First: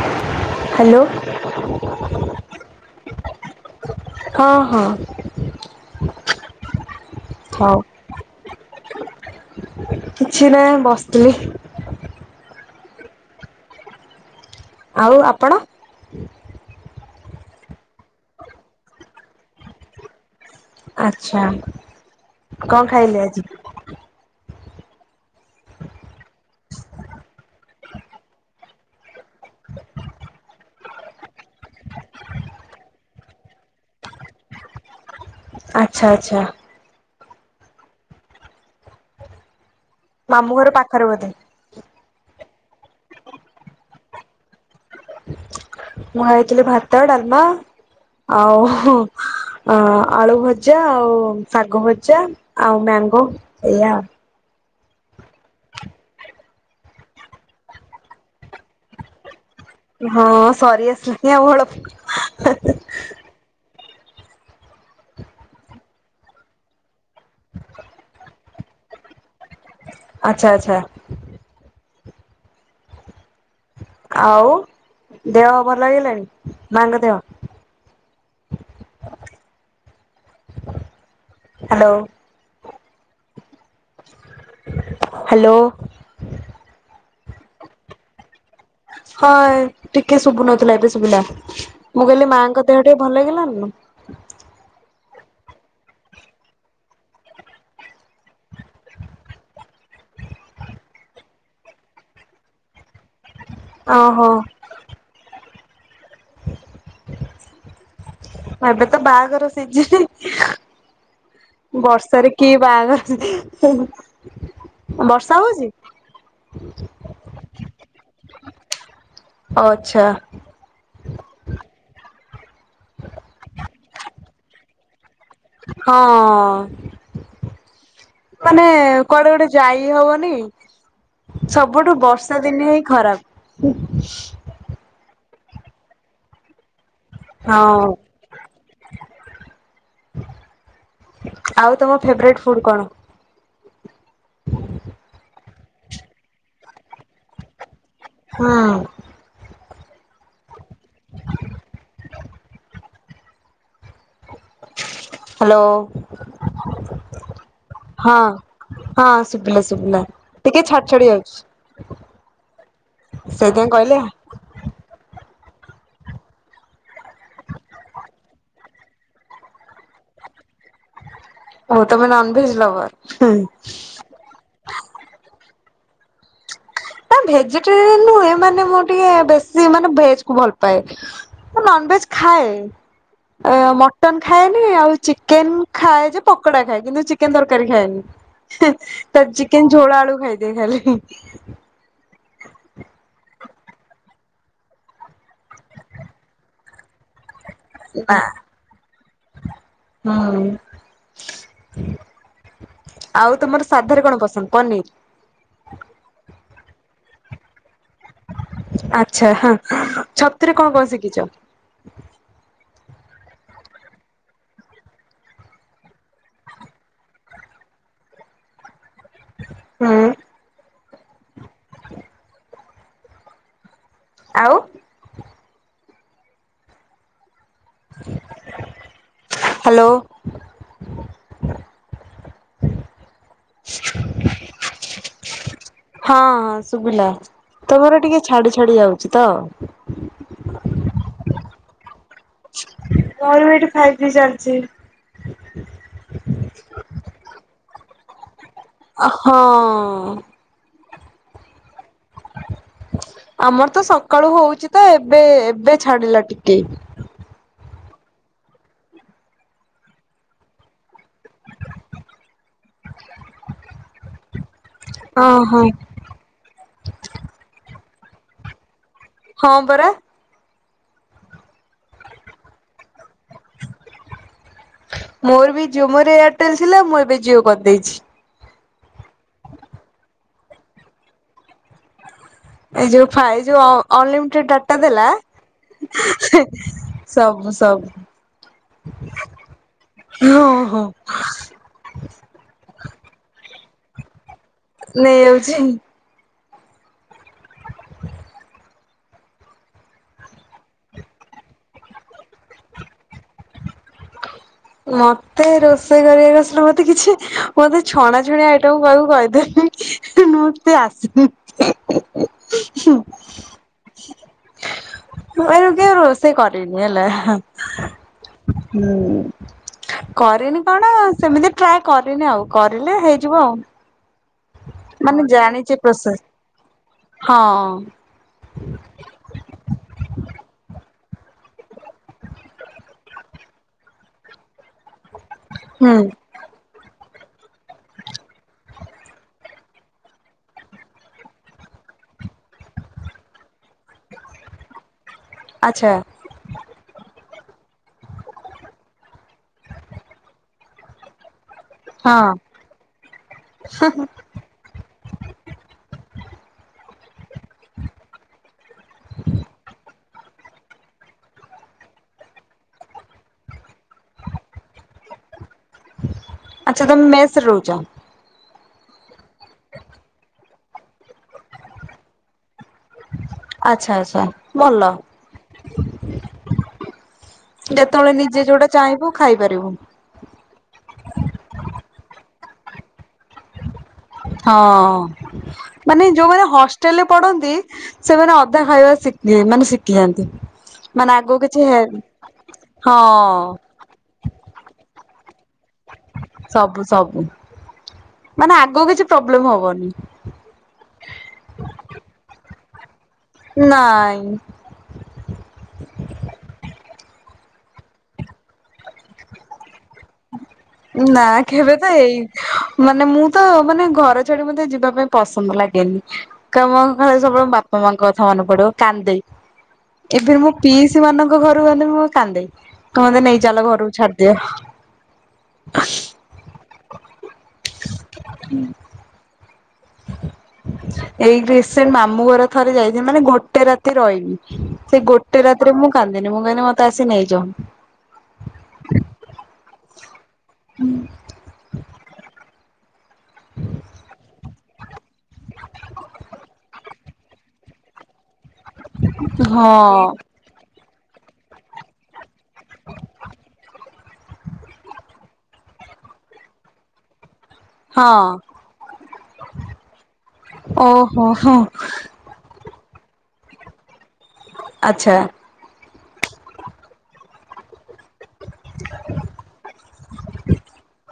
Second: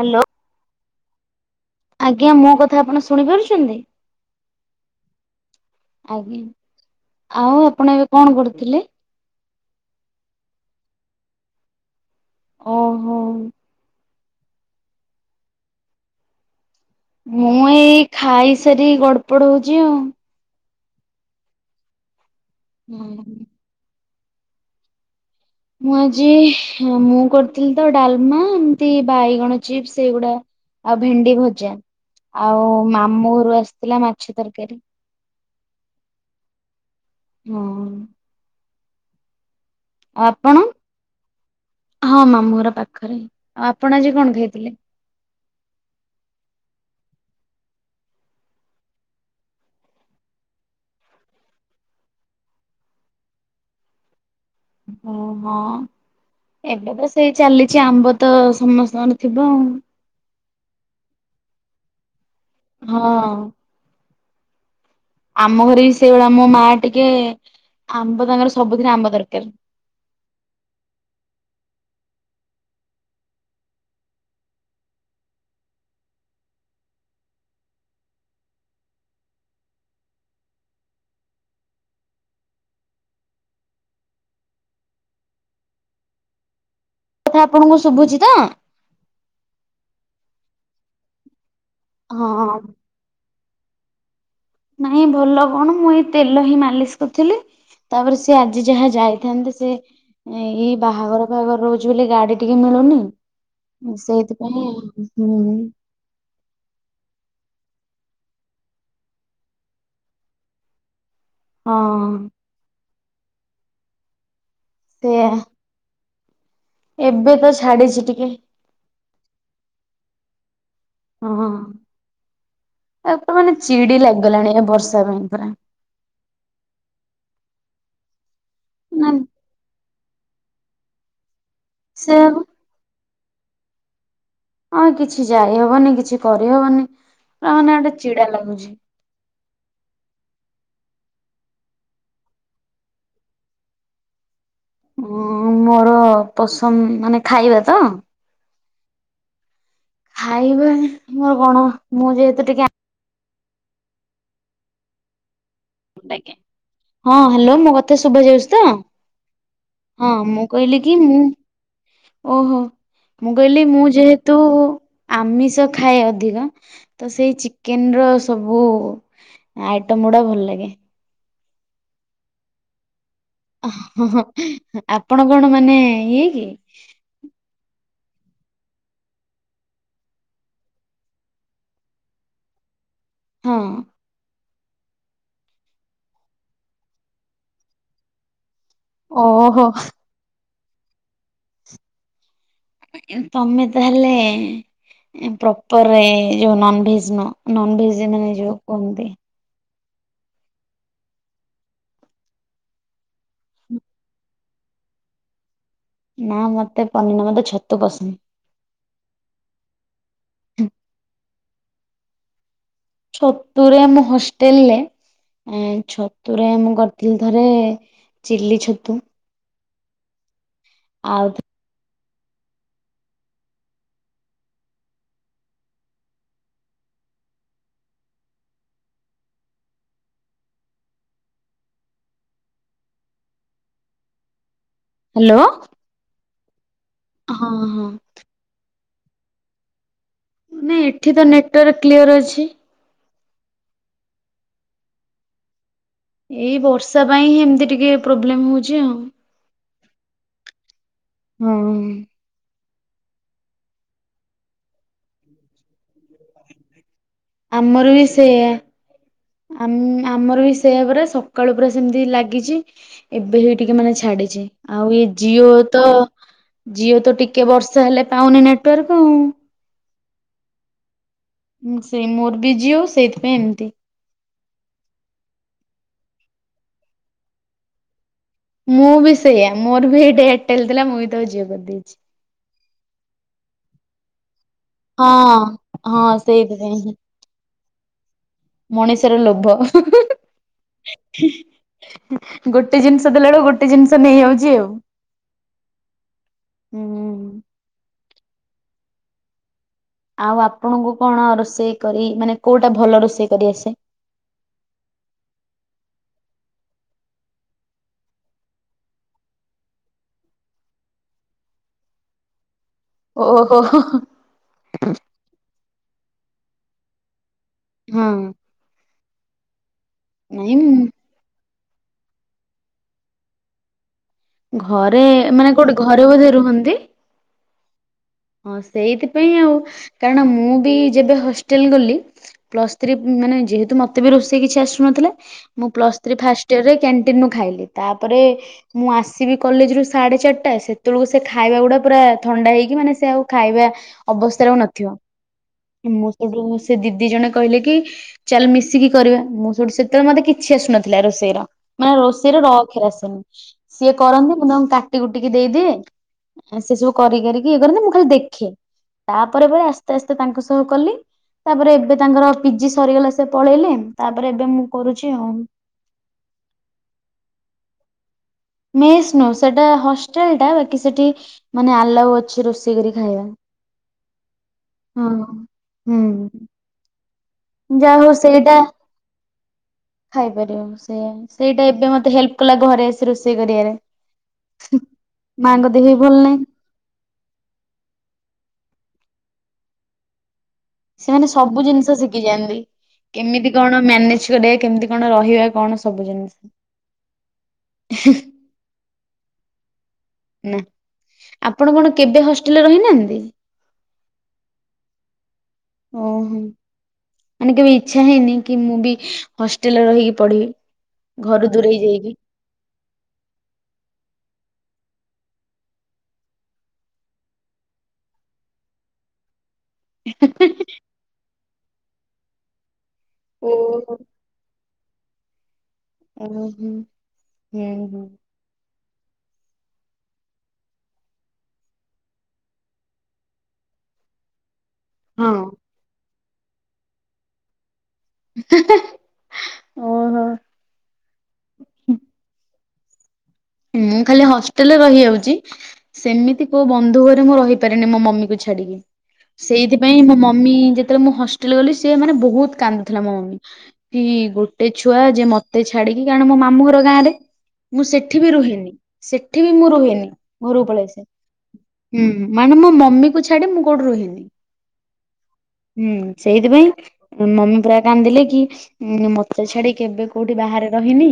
Hello. Hello. ଆଜ୍ଞା ମୋ କଥା ଆପଣ ଶୁଣି ପାରୁଚନ୍ତି। ହଁ ହଁ। ଆଜ୍ଞା, ଆଉ ହଉ ଆପଣ ଏବେ କଣ କରୁଥିଲେ? କିଛି ନାଇଁ, ବସିଥିଲି। ଓହୋ। ଆଉ ଆପଣ? ମୁଁ ଏଇ ଖାଇସାରି ଗଡପଡ ହଉଚି ଆଉ। ଆଛା, କଣ ଖାଇଲେ ଆଜି? ମୁଁ ଆଜି, ମୁଁ କରିଥିଲି ତ ଡାଲମା, ଏମିତି ବାଇଗଣ ଚିପ୍ସ ଏଗୁଡା। ଆଉ ଭେଣ୍ଡି ଭଜା, ଆଉ ମାମୁଁ ଘରୁ ଆସିଥିଲା ମାଛ ତରକାରୀ। ଆଛା ଆଛା। ହଁ। ଆପଣ ମାମୁଁ ଘର ପାଖରେ ବୋଧେ? ହଁ ମାମୁଁ ଘର ପାଖରେ, ଆଉ ଆପଣ ଆଜି କଣ ଖାଇଥିଲେ? ମୁଁ ଖାଇଥିଲି ଭାତ, ଡାଲମା ଆଉ ଆଳୁ ଭଜା, ଆଉ ଶାଗ ଭଜା ଆଉ ମ୍ୟାଙ୍ଗୋ, ଏଇଆ। ହଁ ହଁ। ଏବେ ତ ସେଇ ଚାଲିଚି, ଆମ୍ବ ତ ସମସ୍ତଙ୍କର ଥିବ ଆଉ। ହଁ ସରି ଆସିଲାଣି ଆଉ ଅଳପ, ହେଁ ହେଁ। ହଁ। ଆମ ଘରେ ବି ସେଇଭଳିଆ, ମୋ ମା ଟିକେ, ଆମ୍ବ ତାଙ୍କର ସବୁଥିରେ ଆମ୍ବ ଦରକାର। ଆଛା ଆଛା। ଆଉ ଦେହ ଭଲ ହେଇଗଲାଣି? ମାଙ୍କ ଦେହ। ହାଲୋ। ହାଲୋ। କଥା ଆପଣଙ୍କୁ ଶୁଭୁଛି ତ? ହଁ ଟିକେ ଶୁବୁ ନଥିଲା, ଏବେ ଶୁବିଲା ମୁଁ କଲି ହଁ। ମାଆଙ୍କ ଦେହ ଟିକେ ଭଲ ହେଇଗଲାଣି ନା? ନାଇଁ ଭଲ କଣ, ମୁଁ ଏଇ ତେଲ ହିଁ ମାଲିସ କରିଥିଲି। ତାପରେ ସେ ଆଜି ଯାହା ଯାଇଥାନ୍ତେ, ସେ ଏଇ ବାହାଘର ଫାଗର ରହୁଚି ବୋଲି, ଗାଡି ଟିକେ ମିଳୁନି। ଓହୋ ସେଇଥିପାଇଁ, ହୁଁ। [unintelligible] ଏବେ ତ ବାଗର ସିଜିନି, ହଁ ବର୍ଷାରେ କି ବାଗର? ସେଇଆ ବର୍ଷା ହଉଚି? ଏବେ ତ ଛାଡିଚି ଟିକେ। ଓ ଆଛା। ହଁ, ଆପ ମାନେ ଚିଡି ଲାଗିଗଲାଣି, ଏ ବର୍ଷା ପାଇଁ ପୁରା। ହଁ, ମାନେ ନା କୁଆଡେ ଗୋଟେ ଯାଇ ହବନି, ସବୁଠୁ ସେ ବର୍ଷା ଦିନେ ହିଁ ଖରାପ। ହଁ କିଛି ଯାଇହବନି, କିଛି କରିହବନି, ମାନେ ହଁ। ଗୋଟେ ଚିଡା ଲାଗୁଚି। ଆଉ ତମ ଫେବରାଇଟ ଫୁଡ କଣ? ହଁ ମୋର ପସନ୍ଦ, ମାନେ ଖାଇବା ତ? ହଁ। ଖାଇବ ମୋର କଣ? ମୁଁ ଯେହେତୁ ଟିକେ ହାଲୋ। ହଁ ହ୍ୟାଲୋ ମୋ କଥା ହଁ। ଶୁଭା ଯାଉଛି ତ? ହଁ ଶୁଭିଲା ଶୁଭିଲା ହଁ ମୁଁ ଟିକେ କହିଲି ଛାଡ କି ଛାଡି ମୁଁ ଯାଉଛି। ଓହୋ ମୁଁ କହିଲି ସେଇଥିପାଇଁ ମୁଁ କହିଲେ। ଯେହେତୁ ଆମିଷ ଖାଏ ଅଧିକ। ତ ସେଇ ଚିକେନ ର ସବୁ ଆଇଟମ ଗୁଡା ଭଲ ଲାଗେ। ଓ ତମେ ନନଭେଜ ଲଭର୍? ହୁଁ ହୁଁ ହୁଁ ଆପଣ କଣ ମାନେ ଇଏ କି? ନା ଭେଜିଟେରିଆନ ନୁହେଁ ମାନେ ମୁଁ ଟିକେ ବେଶୀ ମାନେ ଭେଜ କୁ ଭଲ ପାଏ। ମୁଁ ନନଭେଜ ଖାଏ ହଁ ମଟନ ଏ ଖା ଖାଏନି ଆଉ ଚିକେନ ଖାଏ ଯେ ପକୋଡା ଖାଏ କିନ୍ତୁ ଚିକେନ ତରକାରୀ ଖାଏନି। ହିଁ ଓହୋ ଚିକେନ ଛୋଳ ଆଳୁ ଖାଇଦେ ଖାଲି। ଆଜ୍ଞା ତମେ ତାହେଲେ ପ୍ରପରେ ନନଭେଜ ନୁହଁ। ନନ୍ ନା ଭେଜ୍ଆନବ ନିଜ କୁହନ୍ତି। ହୁଁ। ଆଉ ତମର ସାଧାରେ କଣ ପସନ୍ଦ ପନିର? ନା ମତେ ପନି ନା ମତେ ଛତୁ ପସନ୍ଦ। ଆଚ୍ଛା ହଁ ଛତୁରେ କଣ କଣ ଶିଖିଛ? ଛତୁ ରେ ମୁଁ ହଷ୍ଟେଲରେ ଏ ଛତୁରେ ମୁଁ କରିଥିଲି ଥରେ ଚିଲି ଛତୁ। ହୁଁ। ଆଉ ଆଉ ହ୍ୟାଲୋ। ହ୍ୟାଲୋ। ହଁ ହଁ ଶୁଭିଲା ହଁ ହଁ ତମର ଟିକେ ଛାଡି ଛାଡି ଯାଉଛି ତ। ନାଇଁ ଏଠି ତ ନେଟୱାର୍କ କ୍ଲିୟର ଅଛି। ମୋର ବି ଏଠି ଫାଇପ୍ ଜି ଚାଲିଛି। ଏଇ ବର୍ଷା ପାଇଁ ହିଁ ଏମିତି ଟିକେ ପ୍ରୋବ୍ଲେମ ହଉଛି ଆଉ। ହଁ। ହୁଁ। ଆମର ତ ସକାଳୁ ହଉଛି ତ ଏବେ ଏବେ ଛାଡିଲା ଟିକେ। ଆମର ବି ସେଆ। ଆମ୍ ଆମର ବି ସେଆ ପରା ସକାଳୁ ପୁରା ସେମତି ଲାଗିଛି। ଏବେ ହି ଟିକେ ମାନେ ଛାଡିଛି। ଆଉ ଏଇ ଜିଓ ଓହୋ। ତ ଜିଓ ତ ଟିକେ ବର୍ଷ ହେଲେ ପାଉନି ନେଟୱାର୍କ ଆଉ। ହଁ ପରା। ହୁଁ ସେ ମୋର ବି ଜୀଓ ସେଇଥିପାଇଁ ଏମିତି। ମୋର ବି ଜିଓ ମୋରେ ଏୟାରଟେଲ ଥିଲା ମୁଁ ଏବେ ଜିଓ କରିଦେଇଛି। ମୁଁ ବି ସେଇଆ ମୋର ବି ଏଇଟା ଏୟାରଟେଲ ଥିଲା ମୁଁ ବି ତ ଜିଓ କରିଦେଇଛି। ଏ ଯୋଉ ଫାଇ ଯୋଉ ଅ ଅନଲିମିଟେଡ ଡାଟା ଦେଲା ହଁ ହଁ ସେଇଥିପାଇଁ ହିଁ। ସବୁ ସବ ମଣିଷର ଲୋଭ ଗୋଟେ ଜିନିଷ ଦେଲା ବେଳକୁ ଗୋଟେ ଜିନିଷ ନେଇଯାଉଛି ଆଉ। ନେଇଯାଉଛି। ହୁଁ ହୁଁ। ଆଉ ଆପଣଙ୍କୁ କଣ ରୋଷେଇ କରି ମାନେ କୋଉଟା ଭଲ ରୋଷେଇ କରି ଆସେ? ମତେ ରୋଷେଇ କରିବାକୁ ଆସିଲେ ମତେ କିଛି ମତେ ଛଣା ଛୁଣି ଆଇଟମ୍ କହିବୁ କହିଦେବି। ମତେ ଆସ ଓ ହୋ ହୋ। ମୁଁ ଆଜ ଯାକେ କେବେ ରୋଷେଇ କରିନି ହେଲା ହଁ ହୁଁ ନାଇଁ କରିନି କଣ ସେମିତି ଟ୍ରାଏ କରିନି ଆଉ କରିଲେ ହେଇଯିବ ଆଉ। ଘରେ ମାନେ କୋଉଠେ ଘରେ ବୋଧେ ରୁହନ୍ତି। ହଁ। ହଁ ସେଇଥିପାଇଁ ଆଉ କାରଣ ମୁଁ ବି ଯେବେ ହଷ୍ଟେଲ ଗଲି। ପ୍ଲସ୍ ଥ୍ରୀ ମାନେ ଯେହେତୁ ମତେ ବି ରୋଷେଇ କିଛି ଆସୁନଥିଲେ ମୁଁ ପ୍ଲସ ଥ୍ରୀ ଫାସ୍ ଇୟର ରେ କ୍ୟାଣ୍ଟିନ ନୁ ଖାଇଲି ତାପରେ ମୁଁ ଆସିବି କଲେଜ ରୁ ସାଢେ ଚାରିଟା ସେତେବୁଳୁକୁ ସେ ଖାଇବା ଗୁଡା ପୁରା ଥଣ୍ଡା ହେଇକି ମାନେ ସେ ଆଉ ଖାଇବା ଅବସ୍ତାରେ ଆଉ ନଥିବ ଆଚ୍ଛା ମୁ ଏଦିନୁ ସେ ଦିଦି ଜଣେ କହିଲେ କି। ଚାଲ ମିଶିକି କରିଵା ମୁଁ ସେଠୁ ସେତେବେଳେ ମତେ କିଛି ଆସୁନଥିଲା ରୋଷେଇର। ମାନେ ହଁ ରୋଷେଇର ର ଅକ୍ଷର ଆସେନି ସିଏ କରନ୍ତି ମୁଁ ତାଙ୍କୁ କାଟି କୁଟିକି ଦେଇଦିଏ ସେ ସବୁ କରି କରିକି ଇଏ କରନ୍ତି ମୁଁ ଖାଲି ଦେଖେ। ତାପରେ ପରେ ଆସ୍ତେ ଆସ୍ତେ ତାଙ୍କ ସହ କଲି। ତାପରେ ଏବେ ତାଙ୍କର ପିଜି ସରିଗଲା ସେ ପଳେଇଲେ ତାପରେ ଏବେ ମୁଁ କରୁଛି ଆଉ। ଆଚ୍ଛା ତମେ ମେସରେ ରହୁଚ। ମେସ୍ ନୁଅ ସେଟା ହଷ୍ଟେଲ ଟା ବାକି ସେଠି ମାନେ ଆଲାଉ ଅଛି ରୋଷେଇ କରି ଖାଇବା। ଆଚ୍ଛା ଆଚ୍ଛା ଭଲ। ହଁ ହୁଁ। ଯାହା ହଉ ଯେତେବେଳେ ନିଜେ ସେଇଟା ଯୋଉଟା ଚାହିଁବୁ ଖାଇପାରିବୁ। ଖାଇପାରିବ ସେଇୟା ସେଇଟା ଏବେ ମତେ ହେଲ୍ପ କଲା ଘରେ ଆସି ରୋଷେଇ କରିବାରେ। ହଁ ମାଙ୍କ ଦେହ ବି ମାନେ ଭଲ ନାହିଁ ଯୋଉମାନେ ହ ଷ୍ଟେଲେ ପଢନ୍ତି ସେମାନେ ଅଧା ଖାଇବା ସିକି ମାନେ ଶିଖିଯାନ୍ତି। ସେମାନେ ସବୁ ଜିନିଷ ଶିଖିଯାଆନ୍ତି ହଁ କେମିତି କଣ ମ୍ୟାନେଜ କରିବେ କେମିତି କଣ ରହିବା। କଣ ସବୁ ଜିନିଷ। ସବୁ ସବୁ ମାନେ ଆଗକୁ କିଛି ପ୍ରୋବ୍ଲେମ୍ ହବନି। ନା ଆପଣ କଣ କେବେ ହଷ୍ଟେଲରେ ରହିନାହାନ୍ତି। ନାଇଁ। ଓହୋ। ମାନେ କେବେ ଇଚ୍ଛା ହେଇନି କି ମୁଁ ବି ହଷ୍ଟେଲରେ ରହିକି ପଢ଼ିବି। ନା କେବେ ତ ହେଇନି। ମାନେ ମୁଁ ତ ମାନେ ଘର ଛାଡି ମତେ ଯିବା ପାଇଁ ପସନ୍ଦ ଲାଗେନି। କେ ମ ଖାଲି ସବୁବେଳେ ବାପା ମାଙ୍କ କଥା ମନେ ପଡିବ କାନ୍ଦେଇ ଏବେ ମୁଁ ପିଇସି ମାନଙ୍କ ଘରୁକୁ ଗଲେ ମୁଁ କାନ୍ଦେ କହେ ମତେ ନେଇ ଚାଲ ଘରକୁ ଓହୋ ଛାଡିଦିଅ। [inaudible] ଆଇ ଲଭ ଇଉ ହୁଁ ହୁଁ। ହୁଁ। ଏଇ ଡ୍ରେସ ସେ ମାମୁଁ ଘର ଥରେ ଯାଇଚି ମାନେ ଗୋଟେ ରା ରହିନି ସେ ଗୋଟେ ହଁ। ରାତିରେ ମୁଁ କାନ୍ଦିନି ମୁଁ କହିଲି ମତେ ଆସି ନେଇଯ। ହେ ହେ ଓ ହୋ ମୁଁ ଖାଲି ହଷ୍ଟେଲରେ ରହିଯାଉଚି ସେମିତି କୋଉ ବନ୍ଧୁ ଘରେ ମୁଁ ରହିପାରେନି ମୋ ମମି କୁ ଛାଡିକି ହଁ ସେଇଥିପାଇଁ ମୋ ମମି ଯେତେବେଳେ ମୁଁ ହଷ୍ଟେଲ ଗଲି ସିଏ ମାନେ ବହୁତ କାନ୍ଦୁଥିଲା ମୋ ମମି କି ଗୋଟେ ଛୁଆ ଯେ ମତେ ମତେ ଛାଡିକି କାରଣ ମୋ ମାମୁ ଘର ଗାଁରେ ମୁଁ ହଁ ସେଠି ବି ରୁହେନି ସେଠି ବି ମୁଁ ରୁହେନି ଘରୁ ପଳେଇ ସେ ଓହୋ ହୋ ହଁ। ମାନେ ମୋ ମମି କୁ ଛାଡି ମୁଁ କୋଉଠି ରୁହେନି। ଆଚ୍ଛା। ହୁଁ ସେଇଥିପାଇଁ ମମୀ ପୁରା। କାନ୍ଦିଲେ କି ମୋତେ ଛାଡି କେବେ କୋଉଠି ବାହାରେ ରହିନି।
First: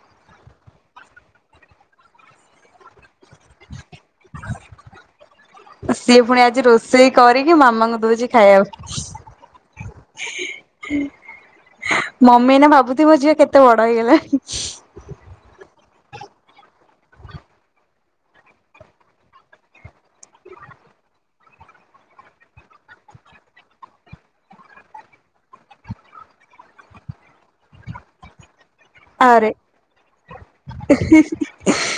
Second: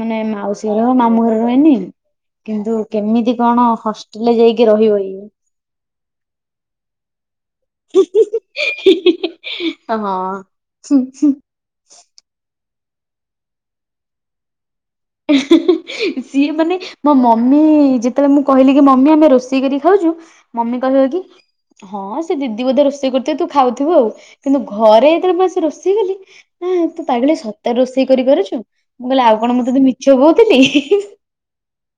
ମାନେ ମାଉସୀ ଘର ମାମୁଁ ଘରେ ରୁହେନି। କିନ୍ତୁ କେମିତି କଣ ହଷ୍ଟେଲରେ ଯାଇକି ରହିବ ଇଏ। ସିଏ ପୁଣି ଆଜି ରୋଷ ରୋସେଇ କରିକି ମାମାଙ୍କୁ ଦଉଛି ଖାଇବାକୁ। ହଁ। ମମି ଏଇନା ଭାବୁଥିବ ଝିଅ କେତେ ବଡ ହେଇଗଲାଣି। [inaudible] ସିଏ ମାନେ ମୋ ମମି ଯେତେବେଳେ ମୁଁ କହିଲି କି ମମି ଆମେ ରୋଷେଇ କରିକି ଖାଉଛୁ। ମମି କହିଲା କି ହଁ ସେ ଦିଦି ବୋଧେ ରୋଷେଇ କରୁଥିବେ ତୁ ଖାଉଥିବୁ ଆଉ କିନ୍ତୁ ଘରେ ଯେତେବେଳେ ମୁଁ ଆସି ରୋଷେଇ କଲି। ନା ତୁ ପାଗେଳି ସତରେ ରୋଷେଇ କରି ପାରୁଛୁ ମୁଁ କହିଲି ଆଉ ଆରେ କଣ ମୁଁ ତତେ ମିଛ କହୁଥିଲି। [unintelligible]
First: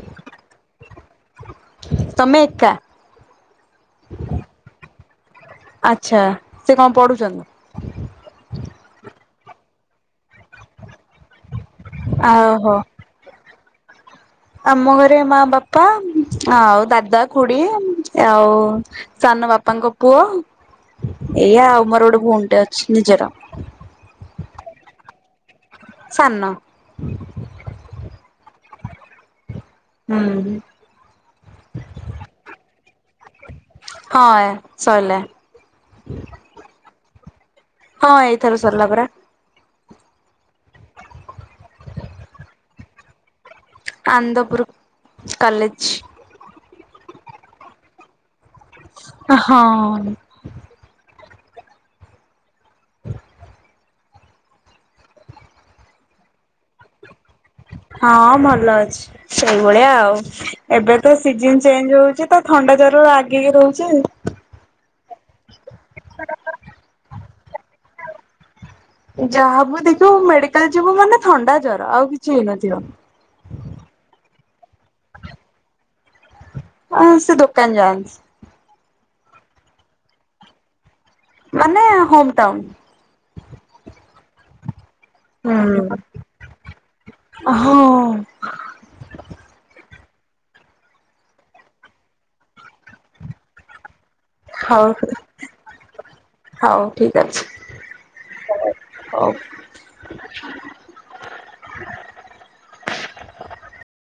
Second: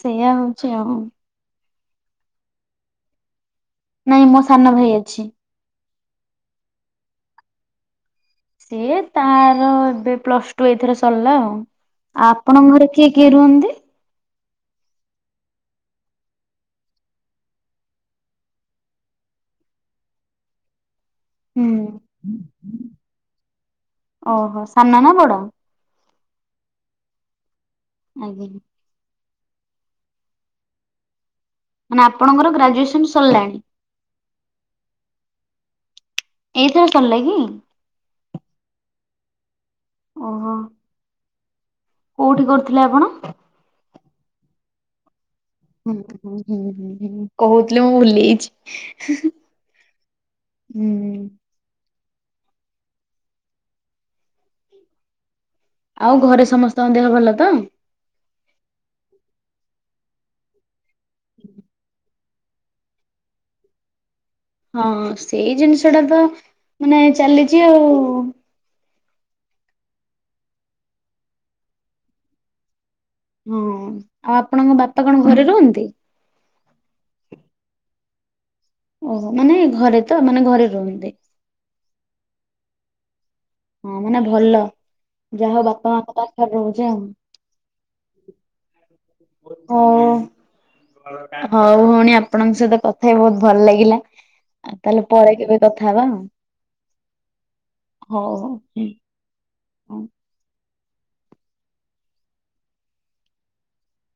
ସେଇଆ ହଉଛି ଆଉ। ତମେ ଏକା। ନାଇଁ ମୋ ସାନ ଭାଇ ଅଛି। ଆଚ୍ଛା, ସେ କଣ ପଢୁଛନ୍ତି? ସିଏ ତାର ଏବେ ପ୍ଲସ ଟୁ ଏଇଥର ସରିଲା ଆଉ ଆପଣଙ୍କ ଆହୋ। ଘରେ କିଏ କିଏ କିଏ ରୁହନ୍ତି? ଆମ ଘରେ ମା ବାପା ଆଉ ଦାଦା ଖୁଡି ଆଉ ସାନ ବାପାଙ୍କ ପୁଅ ଏଇଆ ହୁଁ। ଆଉ ମୋର ଗୋଟେ ଭଉଣୀଟେ ଅଛି ନିଜର। ଓହୋ ସାନ ନା ବଡ। ସାନ। ଆଜ୍ଞା। ହୁଁ। ମାନେ ଆପଣଙ୍କର ଗ୍ରାଜୁଏସନ ସରିଲାଣି। ହଁ ଏ ସଇଲା। ଏଇଥର ସରିଲା କି? ହଁ ଏଇଥର ସରିଲା ପରା। ଓହୋ। କୋଉଠି କରୁଥିଲେ ଆପଣ? ଆନ୍ଦପୁୁର କଲେଜ। ହୁଁ ହୁଁ ହୁଁ ହୁଁ ହୁଁ କହୁଥିଲେ ମୁଁ ଭୁଲିଯାଇଛି। ହଁ। ହୁଁ। ହୁଁ। ଆଉ ଘରେ ସମସ୍ତଙ୍କ ଦେହ ଭଲ ତ। ହଁ ଭଲ ଅଛି ସେଇଭଳିଆ ଆଉ ଏବେ ତ ସିଜନ ଚେଞ୍ଜ ହଉଛି। ତ ଥଣ୍ଡା ଜର ଲାଗିକି ରହୁଛି। ହଁ ସେଇ ଜିନିଷ ଟା ତ ମାନେ ଚାଲିଛି ଆଉ। ଯାହାବୁ ଦେଖିବୁ ମେଡିକାଲ ଯିବୁ ମାନେ ଥଣ୍ଡା ଜର ଆଉ କିଛି ହେଇନଥିବ। ହୁଁ ଆଉ ଆପଣଙ୍କ ବାପା କଣ ଘରେ ରୁହନ୍ତି? ହଁ ହଁ ସେ ଦୋକାନ ଯାଆନ୍ତି। ଓହୋ, ମାନେ ଘରେ ତ ମାନେ ଘରେ ରୁହନ୍ତି। ମାନେ ହୋମ ଟାଉନ୍। ହଁ ମାନେ ଭଲ, ଯାହା ହଉ ବାପା ହୁଁ। ମା ପା ପାଖରେ ରହୁଛ ଆଉ। ହଁ। ହଉ। ହଉ ଭଉଣୀ ଆପଣଙ୍କ ସହିତ କଥା ହେଇ ବହୁତ ଭଲ ଲାଗିଲା। ଆ ହଉ ତାହେଲେ ପରେ କେବେ କଥା ହବା ଆଉ। ହଉ ଠିକ ଅଛି ହଉ ହଉ ହୁଁ ହଉ। ହ